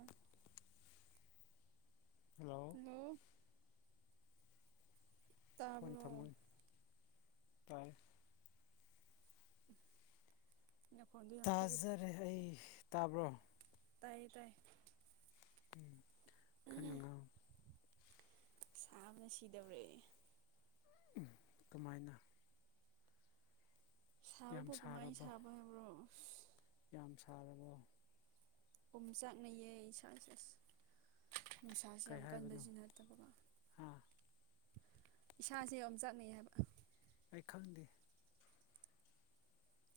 ꯎꯝ hello ꯅ ꯇꯥꯕꯨꯅꯣ ꯇ ꯅꯈꯣꯟꯗꯣ ꯌꯥꯝ ꯄꯤꯛꯑꯦ ꯇꯥꯖꯔꯦ ꯑꯩ ꯇꯥꯕ꯭ꯔꯣ ꯇꯥꯏ ꯇꯥꯏ ꯎꯝ ꯈꯩꯅꯉ ꯁꯥꯕꯅ ꯁꯤꯗꯧꯔꯛꯑꯦ ꯀꯃꯥꯏꯅ ꯌꯥꯝ ꯁꯥꯕꯐ ꯀꯃꯥꯏꯅ ꯁꯥꯔꯕꯣ ꯁꯥꯕ ꯍꯥꯏꯕ꯭ꯔꯣ ꯌꯥꯝ ꯁꯥꯔꯕꯣ ꯄꯝ ꯆꯥꯛꯅꯌꯦ ꯏꯁꯥ ꯏꯁꯦꯁ ꯅꯨꯡꯁꯥꯁ ꯀꯩ ꯌꯥꯝ ꯍꯥꯏꯕꯅꯣ ꯀꯟꯁꯨ ꯅꯠꯇꯕꯀ ꯍꯥ ꯏꯁꯥꯁꯦ ꯌ ꯆꯠꯅꯩ ꯍꯥꯏꯕ ꯑꯩ ꯈꯪꯗꯦ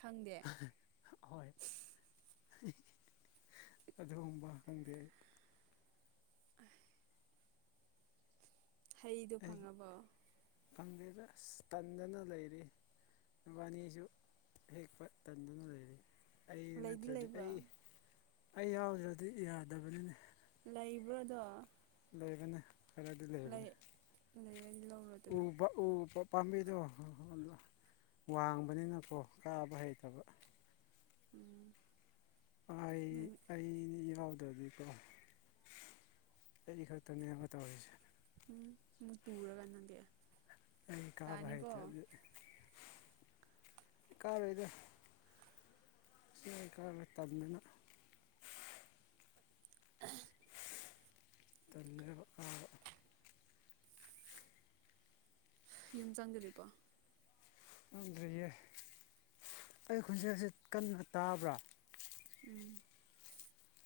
ꯈꯪꯗꯦ ꯍꯣꯏ ꯑꯗꯨꯒꯨꯝꯕ ꯈꯪꯗꯦ ꯑꯩ ꯍꯩꯗꯣ ꯐꯪꯉꯕꯣ ꯐꯪꯗꯦꯗ ꯇꯟꯗꯅ ꯂꯩꯔꯤ ꯕꯥꯅꯤꯁꯨ ꯍꯦꯛꯄ ꯇꯟꯗꯨꯅ ꯂꯩꯔꯤ ꯑꯩ ꯂꯩꯗꯤ ꯅꯠꯇ꯭ꯔꯗꯤ ꯂꯩꯕ꯭ꯔꯥ ꯑꯩ ꯑꯩ ꯌꯥꯎꯗ꯭ꯔꯗꯤ ꯌꯥꯗꯕꯅꯤꯅꯦ ꯂꯩꯕ꯭ꯔꯥꯗꯣ ꯔꯗꯤ ꯂꯩ ꯂꯩꯔꯗꯤ ꯂꯧꯔꯣꯗꯅ ꯂꯩꯕ ꯄꯥꯝꯕꯤꯗꯣ ꯋꯥꯡꯕꯅꯤꯅꯀꯣ ꯀꯥꯕ ꯍꯩꯇꯕ ꯎꯝ ꯑꯩ ꯅꯪ ꯑꯩꯗꯤ ꯌꯥ ꯑꯗꯨꯗꯤꯀꯣ ꯑꯩ ꯈꯛꯇꯅꯦꯕ ꯇꯧꯔꯤꯁꯦ ꯑꯃꯨꯛ ꯇꯨꯔꯒ ꯅꯪꯗꯦꯛꯑꯦ ꯏꯟꯀꯥꯕ ꯍꯩ ꯇ ꯀꯔ ꯑꯣꯏꯗ ꯆꯀ ꯂꯤꯇꯥꯕ ꯃ ꯇꯕ ꯌꯨꯝ ꯆꯪꯗꯣꯔꯤꯕꯔꯤꯕꯣ ꯑꯗꯨ ꯑꯩ ꯈꯨꯣꯟꯖꯦꯜꯁꯤ ꯀꯟꯅ ꯇꯥꯕ꯭ꯔꯥ ꯎꯝ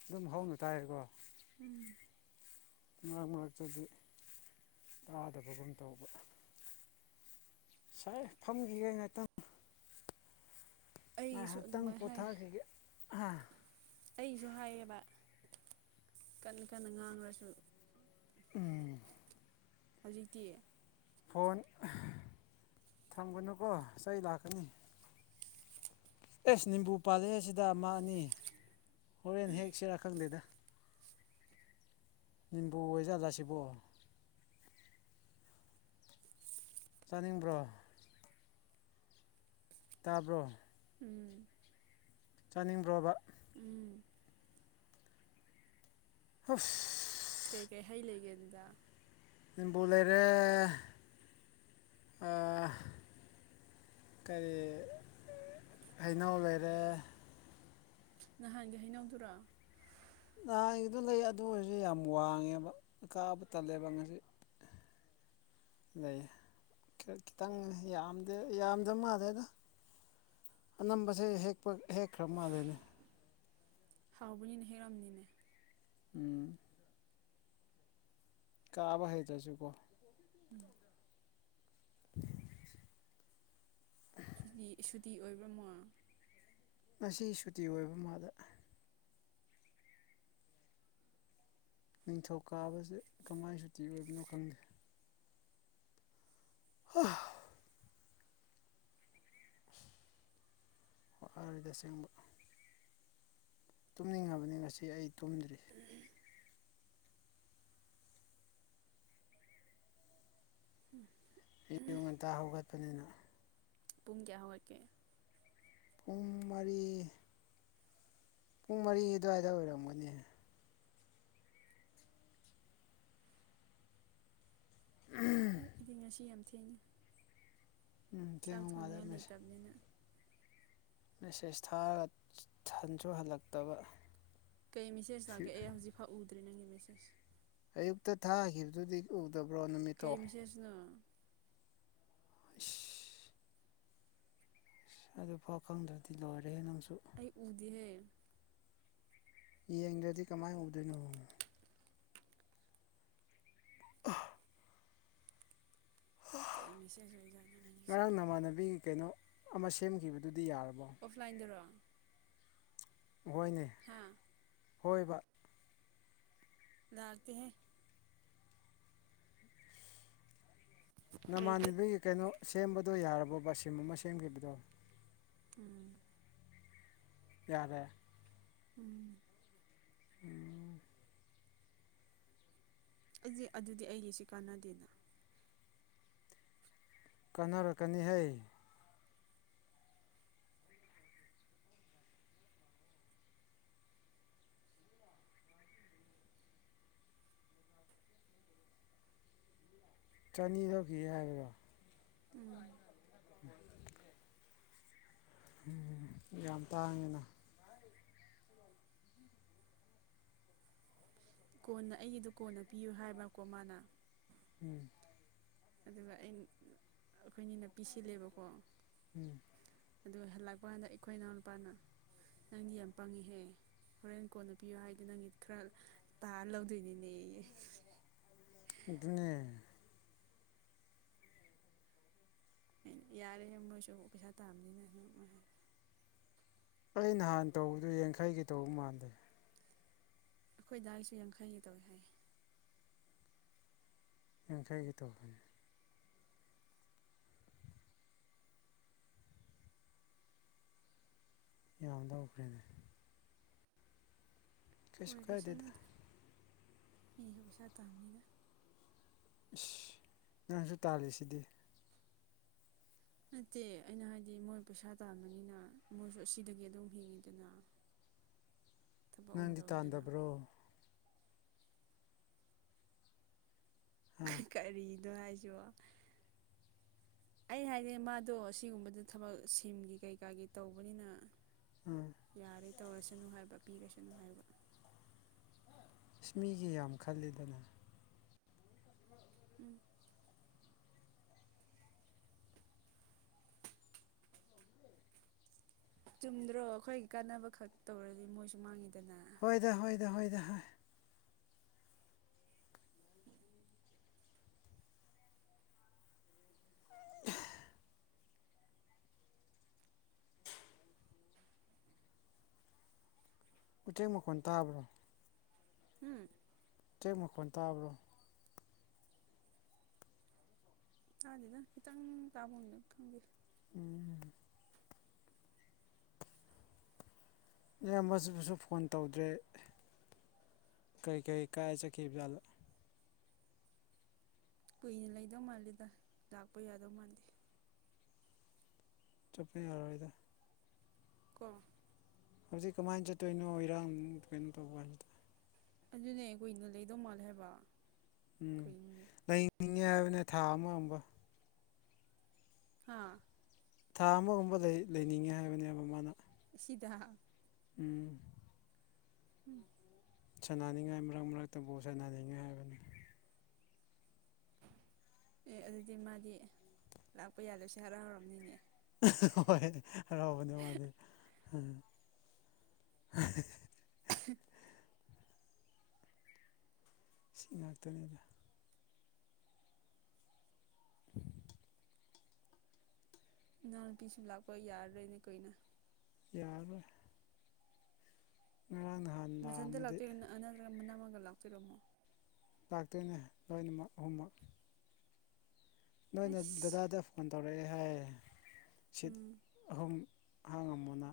ꯑꯗꯨꯝ ꯍꯧꯅ ꯇꯥꯏꯦꯀꯣ ꯎꯝ ꯉꯛ ꯃꯔꯛꯇꯗꯤ ꯇꯥꯗꯕꯒꯨꯝ ꯇꯧꯕ ꯁꯥꯏ ꯐꯝꯈꯤꯒꯦ ꯉꯥꯏꯥꯛꯇꯪ ꯑꯩꯒꯤꯁꯨ ꯍꯇꯥꯥꯡ ꯑꯗꯨꯃꯥꯏꯅ ꯄꯊꯥ ꯑꯩꯁꯨ ꯍꯥꯏꯌꯦꯕ ꯀꯟꯅ ꯀꯟꯅ ꯉꯥꯡꯂꯁꯨ ꯎꯝ ꯍꯧꯖꯤꯛꯀꯤ ꯐꯣꯟ ꯊꯝꯒꯅꯨꯀꯣ ꯏꯁꯩ ꯂꯥꯛꯀꯅꯤ ꯑꯦꯁ ꯅꯤꯝꯕꯨ ꯄꯥꯜꯂꯦ ꯑꯁꯤꯗ ꯑꯃ ꯑꯅꯤ ꯍꯣꯔꯦꯟ ꯍꯦꯛ ꯁꯤꯔꯥ ꯈꯪꯗꯦꯗ ꯕꯨ ꯑꯣꯏꯖꯥꯂꯁꯤꯕꯣ ꯆꯥꯅꯤꯡꯕ꯭ꯔꯣ ꯇꯥꯔꯕ꯭ꯔꯣ ꯎꯝ ꯆꯥꯅꯤꯡꯕ꯭ꯔꯣꯕ ꯎꯝ ꯍꯨꯐ ꯀꯩꯀꯩ ꯍꯩ ꯂꯩꯒꯦꯗꯨꯗ ꯕꯣ ꯂꯩꯔꯦ ꯀꯔꯤ ꯍꯩꯅꯧ ꯂꯩꯔꯦ ꯅꯍꯥꯟꯒꯤ ꯍꯩꯅꯧꯗꯨꯔꯥ ꯅꯍꯥꯟꯒꯤꯗꯣ ꯂꯩ ꯑꯗꯨ ꯑꯣꯏꯔꯁꯨ ꯌꯥꯝ ꯋꯥꯡꯉꯦꯕ ꯀꯥꯕ ꯇꯜꯂꯦꯕ ꯉꯁꯤ ꯂꯩ ꯈꯤꯇꯪ ꯌꯥꯝꯗ ꯌꯥꯝꯗꯕ ꯃꯥꯜꯗꯦꯗ ꯑꯅꯝꯕꯁꯦ ꯍꯦꯛꯄ ꯍꯦꯛꯈ꯭ꯔ ꯃꯥꯜꯜꯂꯤꯦꯅꯦ ꯍꯥꯎꯕꯅꯤꯅ ꯍꯦꯜꯔꯝꯅꯤꯅꯦ ꯎꯝ ꯀꯕ ꯍ ꯇꯁꯨ ꯀꯣ ꯎꯝ [unintelligible] ꯁꯨꯇꯤ ꯑꯣꯏꯕ꯭ꯔꯃꯣ ꯉꯁꯤ ꯁꯨꯇꯤ ꯑꯣꯏꯕ ꯃꯥꯗ ꯅꯤꯡꯊꯧ ꯀꯥꯕꯁꯦ ꯀꯃꯥꯏꯅ ꯁꯨꯇꯤ ꯑꯣꯏꯕꯅꯣ ꯈꯪꯗꯦ ꯍ ꯑꯗꯤꯁ ꯇꯨꯝꯅꯤꯡꯉꯕꯅꯤ ꯉꯁꯤ ꯑꯩ ꯇꯨꯝꯗ꯭ꯔꯤ ꯎꯝ ꯑꯌꯨ ꯉꯟꯇꯥ ꯍꯧꯒꯠꯄꯅꯤꯅ ꯄꯨꯡ ꯀꯌꯥ ꯍꯧꯋꯥꯔꯀꯦ ꯄꯨꯡ ꯃꯔꯤ ꯄꯨꯡ ꯃꯔꯤ ꯑꯗꯨꯋꯥꯏꯗ ꯑꯣꯏꯔꯝꯒꯅꯤ ꯊꯦꯡꯅ ꯎꯝ ꯆꯥꯛ ꯊꯦꯡꯕ ꯃꯥꯜꯂꯦ ꯊꯣꯡꯅꯤꯡꯉꯥꯏ ꯂꯩꯇꯕꯅꯤꯅ ꯃꯦꯁꯦꯖ ꯊꯥꯔꯒ ꯊꯟꯁꯨ ꯍꯜꯂꯛꯇꯕ ꯀꯩ ꯃꯦꯁꯦꯖ ꯁꯤ ꯂꯥꯛꯀꯦ ꯑꯦ ꯍꯧꯖꯤꯛ ꯐꯛꯎꯗ꯭ꯦ ꯅꯪꯒꯤ ꯃꯦꯁꯦꯖ ꯑꯌꯨꯛꯇ ꯊꯥꯈꯤꯕꯗꯨꯗꯤ ꯎꯗꯕ꯭ꯔꯣ ꯅꯨꯃꯤꯠꯇꯣ ꯀꯩ ꯃꯦꯁꯦꯖꯅꯣ ꯍ ꯑꯁ ꯑꯗꯨꯐꯥꯎ ꯈꯪꯗ꯭ꯔꯗꯤ ꯂꯣꯏꯔꯦ ꯅꯪ ꯑꯩ ꯎꯗꯤꯍꯦ ꯌꯦꯡꯗ꯭ꯔꯗꯤ ꯀꯃꯥꯏꯅ ꯎꯗꯣꯏꯅꯣ ꯑ ꯀꯩ ꯃꯦꯁꯦꯖ ꯑꯣꯏꯖꯥꯠꯅꯣ ꯉꯔꯥꯡ ꯅꯪꯒꯤꯁꯤꯕꯣ ꯅꯃꯥꯟꯅꯕꯤꯒꯤ ꯀꯩꯅꯣ ꯑꯃ ꯁꯦꯝꯈꯤꯕꯗꯨ ꯑꯣꯐꯂꯥꯏꯟꯗꯔꯣ ꯍꯣꯏꯅꯦ ꯍꯥ ꯍꯣꯏ ꯕ ꯂꯗꯥꯥꯛꯇ ꯍ ꯂꯩꯇꯦ ꯅꯃꯥꯟꯕꯤꯒꯤ ꯀꯩꯅꯣ ꯁꯦꯝꯕꯗꯣ ꯌꯥꯔꯕꯕꯕꯥ ꯁꯤꯝ ꯑꯃ ꯁꯦꯝꯈꯤꯕꯗꯣ ꯎꯝ ꯌꯥꯦ ꯎꯝ ꯎꯝ ꯑꯩꯁ ꯑꯗꯨꯗꯤ ꯑꯩꯒꯤꯁꯤ ꯀꯥꯟꯅꯗꯦꯅ ꯀꯥꯟꯅꯔꯛꯀꯅꯤꯍꯩ ꯆꯅꯤ ꯊꯣꯛꯀꯤ ꯍꯥꯏꯕ꯭ꯔꯣ ꯎꯝ ꯎꯝ ꯌꯥꯝ ꯇꯥꯡꯉꯦꯅ ꯀꯣꯟꯅ ꯑꯩꯒꯤꯗꯣ ꯀꯣꯟꯅ ꯄꯤꯌꯨ ꯍꯥꯏꯕꯀꯣ ꯃꯥꯅ ꯎꯝ ꯑꯗꯨꯒ ꯑ ꯑꯩꯈꯣꯏꯅꯤ ꯅꯨꯄꯤ ꯁꯤꯜꯂꯦꯕꯀꯣ ꯎꯝ ꯑꯗꯨꯒ ꯍꯜꯂꯛꯄ ꯀꯥꯟꯗ ꯑꯩꯈꯣꯏ ꯏꯅꯥꯎ ꯅꯨꯄꯥꯅ ꯅꯪꯗꯤ ꯌꯥꯝ ꯄꯪꯉꯤꯍꯦ ꯍꯣꯔꯦꯟ ꯀꯣꯟꯅ ꯄꯤꯌꯨ ꯍꯥꯏꯗ ꯅꯪꯒꯤ ꯈꯔ ꯇꯥꯔ ꯂꯧꯗꯣꯏꯅꯤꯅꯦ ꯏꯗꯤꯅꯦ ꯌꯥꯔꯦ ꯃꯣꯏꯁꯨ ꯄꯩꯁꯥ ꯇꯥꯕꯅꯤꯅ ꯑꯩ ꯅꯍꯥꯟ ꯇꯧꯕꯗꯨ ꯌꯥꯡꯈꯩꯒꯤ ꯇꯧꯕ ꯃꯥꯟꯗꯦ ꯑꯩꯈꯣꯏ ꯗꯥꯏꯒꯤꯁꯨ ꯌꯥꯡꯈꯩꯒꯤ ꯇꯧꯏꯤ ꯍꯥꯏ ꯏꯈꯥꯏꯒ ꯇꯣ ꯌꯥꯝꯗ ꯎꯈ꯭ꯔꯦꯅꯦ ꯀꯥꯏꯗꯦꯗ ꯑꯣꯏꯔꯁꯅꯨꯗ ꯃꯤꯁꯨ ꯄꯩꯁꯥ ꯇꯝꯅꯤꯅ ꯏꯁꯁ ꯅꯪꯁꯨ ꯇꯥꯜꯂꯤꯁꯤꯗꯤ ꯅꯠꯇꯦ ꯑꯩꯅ ꯍꯥꯏꯗꯤ ꯃꯣꯏ ꯄꯩꯁꯥ ꯇꯥꯟꯕꯅꯤꯅ ꯃꯣꯏꯁꯨ ꯑꯁꯤꯗꯒꯤ ꯑꯗꯨꯝ ꯍꯤꯡꯉꯤꯗꯅ ꯊꯕꯛ ꯑꯣꯏꯅ ꯅꯪꯗꯤ ꯇꯧꯋꯤꯗꯅ ꯇꯥꯟꯗꯕ꯭ꯔꯣ ꯑ ꯀꯔꯤꯗ ꯍꯥꯏꯖꯣ ꯑꯩ ꯍꯥꯏꯗꯤ ꯃꯥꯗꯣ ꯑꯁꯤꯒꯨꯝꯕꯗ ꯊꯕꯛ ꯁꯤꯝꯒꯤ ꯀꯩꯀꯥꯒꯤ ꯇꯧꯕꯅꯤꯅ ꯑꯥ ꯌꯥꯔꯦ ꯇꯧꯔꯁꯅꯨ ꯍꯥꯏꯕ ꯄꯤꯔꯁꯅꯨ ꯍꯥꯏꯕ ꯏꯁ ꯃꯤꯒꯤ ꯌꯥꯝ ꯈꯜꯂꯤꯗꯅ ꯎꯝ ꯆꯨꯝꯗ꯭ꯔꯣ ꯑꯩꯈꯣꯏꯒꯤ ꯀꯥꯟꯅꯕ ꯈꯛ ꯇꯧꯔꯗꯤ ꯃꯣꯏꯁꯨ ꯃꯥꯡꯉꯤꯗꯅ ꯍꯣꯏꯗ ꯍꯣꯏꯗ ꯍꯣꯏ ꯍ [inaudible] ꯎꯆꯦꯛ ꯃꯈꯣꯟ ꯇꯥꯕ꯭ꯔꯣ ꯎꯝ ꯆꯦꯛ ꯃ ꯈ ꯇꯥꯔꯕ꯭ꯔꯣ ꯇꯥꯗꯤꯗ ꯈꯤꯇꯪ ꯇꯥꯕꯅ ꯈꯪꯗꯦ ꯎꯝ ꯏꯌꯥꯝ ꯃꯁꯤꯕꯨꯁꯨ ꯐꯣꯟ ꯇꯧꯗ꯭ꯔꯦ ꯀꯩ ꯀꯩ ꯀꯥꯏ ꯆ ꯀꯞ ꯌꯥꯂ ꯀꯨꯏꯅ ꯂꯩꯗꯧ ꯃꯥꯜꯜꯂꯤꯦꯗ ꯂꯥꯛꯄ ꯌꯥꯗꯧ ꯃꯥꯜꯜꯂꯤꯦ ꯆꯣꯞꯄꯤ ꯍꯔꯣꯏꯗ ꯀ ꯍꯧꯖꯤꯛ ꯀꯃꯥꯏꯅ ꯆꯠꯇꯣꯏꯅꯣ ꯏꯔꯥꯡ ꯀꯩꯅꯣ ꯇꯧꯕ ꯍꯥꯏꯗ ꯑꯗꯨꯅꯦ ꯀꯨꯏꯅ ꯂꯩꯗꯧ ꯃꯥꯜꯂꯦ ꯍꯥꯏꯕ ꯎꯝ ꯀꯩꯅꯣꯅꯦ ꯂꯩꯅꯤꯡꯉꯦ ꯍꯥꯏꯕꯅꯦ ꯊꯥ ꯑꯃꯕ ꯍꯥꯥ ꯊꯥ ꯑꯃꯒꯨꯝꯕ ꯂꯩ ꯂꯩꯅꯤꯡꯉꯦ ꯍꯥꯏꯕꯅꯦꯕ ꯃꯥꯅ ꯁꯤꯗ ꯎꯝ ꯎꯝ ꯁꯥꯟꯅꯅꯤꯡꯉꯥꯏ ꯃꯔꯛ ꯃꯔꯛꯇꯕꯨ ꯁꯥꯟꯅꯅꯤꯡꯉꯥꯏ ꯍꯥꯏꯕꯅꯤ ꯑꯦ ꯑꯗꯨꯗꯤ ꯃꯥꯗꯤ ꯂꯥꯛꯄ ꯌꯥꯗꯣꯏꯁꯦ ꯍꯔꯥꯎ ꯍꯔꯝꯅꯤꯅꯦ ꯎꯝ ꯁꯤ ꯉꯥꯛꯇꯅꯤꯗ ꯅ ꯄꯤꯁ ꯂꯥꯛꯄ ꯌꯥꯔꯔꯦꯅꯦ ꯀꯣꯏꯅ ꯌꯥꯔꯔꯣꯏ ꯉꯔꯥꯡ ꯅꯍꯥꯟ ꯃꯊꯟꯇ ꯂꯥꯛꯑꯝꯃꯗꯤ ꯂꯥꯛꯇꯣꯏ ꯅꯠꯇ꯭ꯔꯒ ꯃꯅꯥꯃꯒ ꯂꯥꯛꯇꯣꯏꯔꯣꯃꯣ ꯂꯥꯛꯇꯣꯏꯅꯦ ꯂꯣꯏꯅꯃꯛ ꯑꯍꯨꯝꯃꯛ ꯅꯣꯏꯅ ꯑꯩꯁ ꯗꯗꯥꯗ ꯐꯣꯟ ꯇꯧꯔꯛꯑꯦ ꯍꯥꯏ ꯁꯤꯠ ꯎꯝ ꯑꯍꯨꯝ ꯑꯍꯥꯡ ꯑꯃꯝꯣꯅ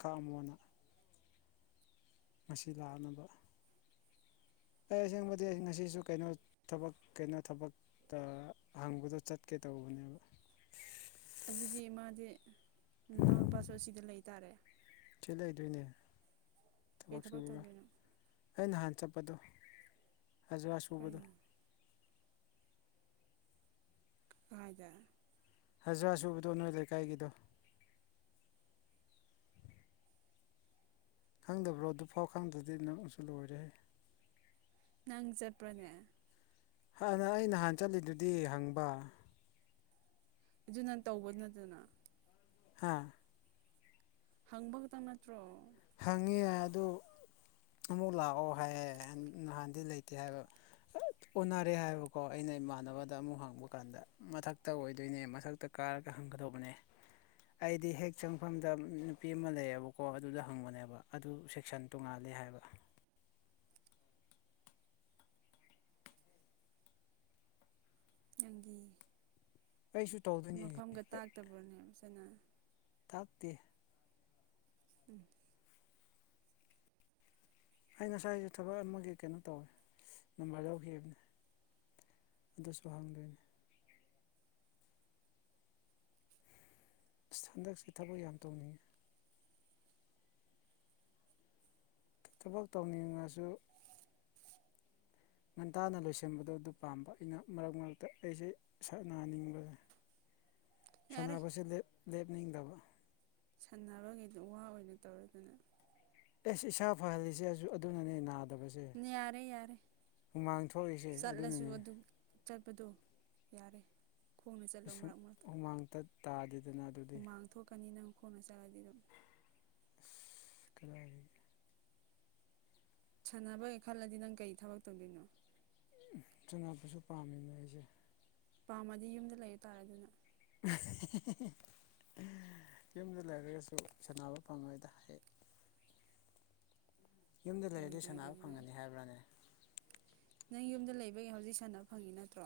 ꯀꯛꯑꯝꯃꯣꯅ ꯃꯁꯤ ꯂꯥꯛꯅꯕ ꯑꯩ ꯑꯁꯦꯡꯕꯗꯤ ꯑꯩ ꯉꯁꯤꯁꯨ ꯀꯩꯅꯣ ꯊꯕꯛ ꯀꯩꯅꯣ ꯊꯕꯛꯇ ꯍꯪꯕꯗꯣ ꯆꯠꯀꯦ ꯇꯧꯕꯅꯦꯕ ꯑꯗꯨꯗꯤ ꯃꯥꯗꯤ ꯂꯎꯄꯥꯁꯨ ꯑꯁꯤꯗ ꯂꯩꯇꯥꯔꯦ ꯏꯦ ꯂꯩꯗꯣꯏꯅꯦ ꯀꯩ ꯊꯕꯛ ꯁꯨꯔꯒ ꯇꯧꯗꯣꯏꯅꯣ ꯑꯩ ꯅꯍꯥꯟ ꯆꯞ ꯍꯥꯄꯗꯣ ꯍꯧꯖ ꯑ ꯁꯨꯕꯗꯣ ꯀꯩꯅꯣ ꯀꯥꯏꯗ ꯍꯖꯔꯥ ꯁꯨꯕꯗꯣ ꯅꯣꯏ ꯂꯩꯀꯥꯏꯒꯤꯗꯣ ꯈꯪꯗꯕ꯭ꯔꯣ ꯑꯗꯨꯐꯥꯎ ꯈꯪꯗ꯭ꯔꯗꯤ ꯅꯛꯅꯁꯨ ꯂꯣꯏꯔꯦ ꯅꯪ ꯆꯠꯄ꯭ꯔꯣꯅꯦ ꯑꯩ ꯅꯍꯥꯟ ꯆꯠꯂꯤꯗꯨꯗꯤ ꯍꯪꯕ ꯑꯗꯨꯅ ꯇꯧꯕ ꯅꯠꯇꯅ ꯍꯥꯥ ꯍꯪꯕ ꯈꯛꯇꯪ ꯅꯠꯇ꯭ꯔꯣ ꯍꯪꯉꯤ ꯑꯗꯨ ꯑꯃꯨꯛ ꯂꯥꯛꯑꯣ ꯍꯥꯏꯌꯦ ꯅꯍꯥꯟꯗꯤ ꯂꯩꯇꯦ ꯍꯥꯏꯕ ꯑꯣꯟꯅꯔꯦ ꯍꯥꯏꯕꯀꯣ ꯑꯩꯅ ꯏꯃꯥꯟꯅꯕꯗ ꯑꯃꯨꯛ ꯍꯪꯕ ꯀꯥꯟꯗ ꯃꯊꯛꯇ ꯑꯣꯏꯗꯣꯏꯅꯦ ꯃꯊꯛꯇ ꯀꯥꯔꯒ ꯍꯪꯒꯗꯧꯕꯅꯦ ꯑꯩꯗꯤ ꯍꯦꯛ ꯆꯪꯐꯝꯗ ꯅꯨꯄꯤ ꯑꯃ ꯂꯩꯌꯦꯕꯀꯣ ꯑꯗꯨꯗ ꯐꯪꯕꯅꯦꯕ ꯑꯗꯨ ꯁꯦꯛꯁꯟ ꯇꯣꯡꯉꯥꯂꯦ ꯍꯥꯏꯕ ꯅꯪꯒꯤ ꯑꯩꯁꯨ ꯇꯧꯗꯣꯏꯅꯦ ꯃꯐꯝꯒ ꯇꯥꯛꯇꯕ꯭ꯔꯣꯅꯦ ꯐꯅ ꯇꯞꯗꯤ ꯎꯝ ꯑꯩ ꯉꯁꯥꯏꯁꯦ ꯊꯕꯛ ꯑꯃꯒꯤ ꯀꯩꯅꯣ ꯇꯧꯋꯦ ꯅꯝꯕꯔ ꯂꯧꯈꯤꯕꯅꯦ ꯑꯗꯨꯁꯨ ꯍꯥꯡꯗꯣꯏꯅꯦ ꯍꯟꯗꯛꯁꯤ ꯊꯕꯛ ꯌꯥꯝ ꯇꯧꯅꯤꯡꯉꯤ ꯊꯕꯛ ꯇꯧꯅꯤꯡꯉꯁꯨ ꯉꯟꯇꯥꯅ ꯂꯣꯏꯁꯤꯟꯕꯗꯣ ꯑꯗꯨ ꯄꯥꯝꯕ ꯑꯩꯅ ꯃꯔꯛ ꯃꯔꯛꯇ ꯑꯩꯁꯦ ꯁꯛꯅꯅꯤꯡꯕ ꯌꯥꯔꯦ ꯁꯥꯟꯅꯕꯁꯦ ꯂꯦꯞ ꯂꯦꯞꯅꯤꯡꯗꯕ ꯁꯥꯟꯔꯉꯩꯗ ꯋꯥ ꯑꯣꯏꯅ ꯇꯧꯔꯗꯅ ꯑꯦ ꯏꯁ ꯏꯁꯥ ꯐꯍꯜꯂꯤꯁꯦꯁꯨ ꯑꯗꯨꯅꯅꯦ ꯅꯥꯜꯦ ꯌꯥꯗꯕꯁꯦ ꯌꯥꯔꯦ ꯌꯥꯔꯦ ꯍꯨꯃꯥꯡ ꯊꯣꯛꯂꯛꯏꯁꯦ ꯆꯠꯂꯁꯨ ꯑꯗꯨꯅꯅꯦ ꯑꯗꯨ ꯆꯠꯄꯗꯣ ꯌꯥꯔꯦ ꯈꯣꯡꯅ ꯆꯠꯂꯣ ꯁꯨꯝ ꯃꯔꯛ ꯃꯔꯛꯇ ꯍꯨꯃꯥꯡ ꯇꯥꯗꯦꯗꯅ ꯑꯗꯨꯗꯤ ꯍꯨꯃꯥꯡ ꯊꯣꯛꯀꯅꯤ ꯅꯪ ꯈꯣꯡꯅ ꯆꯠꯂꯗꯤ ꯑꯗꯨꯝ ꯑꯟꯏꯟꯇꯦꯜꯂꯤꯖꯦꯕꯜ ꯁꯥꯟꯅꯕꯒꯦ ꯈꯜꯂꯗꯤ ꯅꯪ ꯀꯩ ꯊꯕꯛ ꯇꯧꯗꯣꯏꯅꯣ ꯁꯅꯕꯁꯨ ꯄꯥꯝꯃꯤꯅꯦ ꯑꯩꯁꯦ ꯄꯥꯝꯃꯗꯤ ꯌꯨꯝꯗ ꯂꯩꯕ ꯇꯥꯔꯦ ꯑꯗꯨꯅ ꯑꯍꯦꯍꯦꯍꯦ ꯌꯨꯝꯗ ꯂꯩꯔꯒꯁꯨ ꯁꯥꯟꯅꯕ ꯐꯪꯉꯣꯏꯗ ꯍ ꯌꯨꯝꯗ ꯂꯩꯔꯗꯤ ꯁꯥꯟꯅꯕ ꯑꯣꯏꯔꯣꯏꯗꯕꯗ ꯐꯪꯒꯅꯤ ꯍꯥꯏꯕ꯭ꯔꯥꯅꯦ ꯅꯪ ꯌꯨꯝꯗ ꯂꯩꯕꯒꯤ ꯍꯧꯖꯤꯛ ꯁꯥꯟꯅꯕ ꯐꯪꯉꯤ ꯅꯠꯇ꯭ꯔꯣ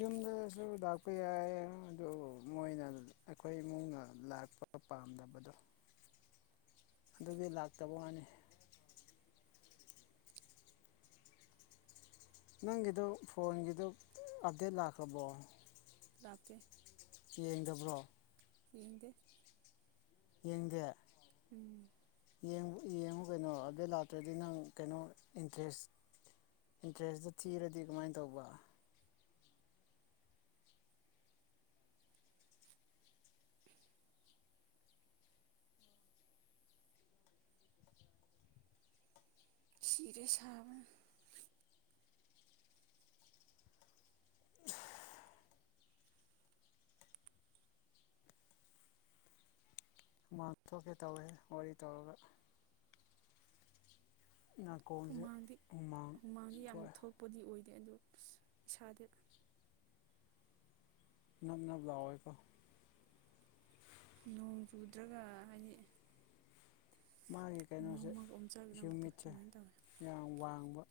ꯌꯨꯝꯗꯁꯨ ꯂꯥꯛꯄ ꯌꯥꯏ ꯑꯗꯨ ꯃꯣꯏꯅ ꯑꯩꯈꯣꯏ ꯏꯃꯨꯡꯅ ꯂꯥꯛꯄ ꯄꯥꯝꯗꯕꯗꯣ ꯑꯗꯨꯒꯤ ꯂꯥꯛꯇꯕ ꯋꯥꯅꯤ ꯅꯪꯒꯤꯗꯣ ꯐꯣꯟꯒꯤꯗꯣ ꯑꯞꯗꯦꯠ ꯂꯥꯛꯀꯔꯕꯣ ꯂꯥꯛꯇꯦ ꯆꯌꯥ ꯗꯕ꯭ꯔꯣ ꯌꯦꯡꯗꯦ ꯌꯦꯡꯗꯦ ꯎꯝ ꯌꯦꯡꯕ ꯌꯦꯡꯉꯨ ꯀꯩꯅꯣ ꯑꯕꯗꯦꯠ ꯂꯥꯛꯇ꯭ꯔꯗꯤ ꯅꯪ ꯀꯩꯅꯣ ꯏꯟꯇꯔꯦꯁ ꯏꯟꯇꯔꯦꯁꯇꯨ ꯊꯤꯔꯗꯤ ꯀꯃꯥꯏꯅ ꯇꯧꯕ ꯁꯤꯔꯦ ꯁꯥꯕꯅ ꯃꯊꯣꯛꯒꯦ ꯇꯧꯋꯦ ꯋꯥꯔꯤ ꯇꯧꯔꯒ ꯅꯥꯀꯣꯡꯁꯦ ꯍꯨꯃꯥꯡꯗꯤ ꯍꯨꯃꯥꯡ ꯍꯨꯃꯥꯡꯗꯤ ꯌꯥꯝ ꯊꯣꯛꯑꯦ ꯊꯣꯛꯄꯗꯤ ꯑꯣꯏꯗꯦ ꯑꯗꯨ ꯏꯁ ꯏꯁꯥꯗ ꯅꯞ ꯅꯞ ꯂꯣꯏꯀꯣ ꯅꯣꯡ ꯆꯨꯗ꯭ꯔꯒ ꯍꯥꯏꯗꯤ ꯃꯥꯒꯤ ꯀꯩꯅꯣꯁꯦ ꯃꯝꯃꯒ ꯑꯣꯝꯆꯥꯛꯅꯕꯗꯣ ꯍ꯭ꯌꯨꯃꯤꯠꯁꯦ ꯑꯗꯨꯃꯥꯏꯅ ꯇꯧꯋꯤ ꯌꯥꯝ ꯋꯥꯡꯕ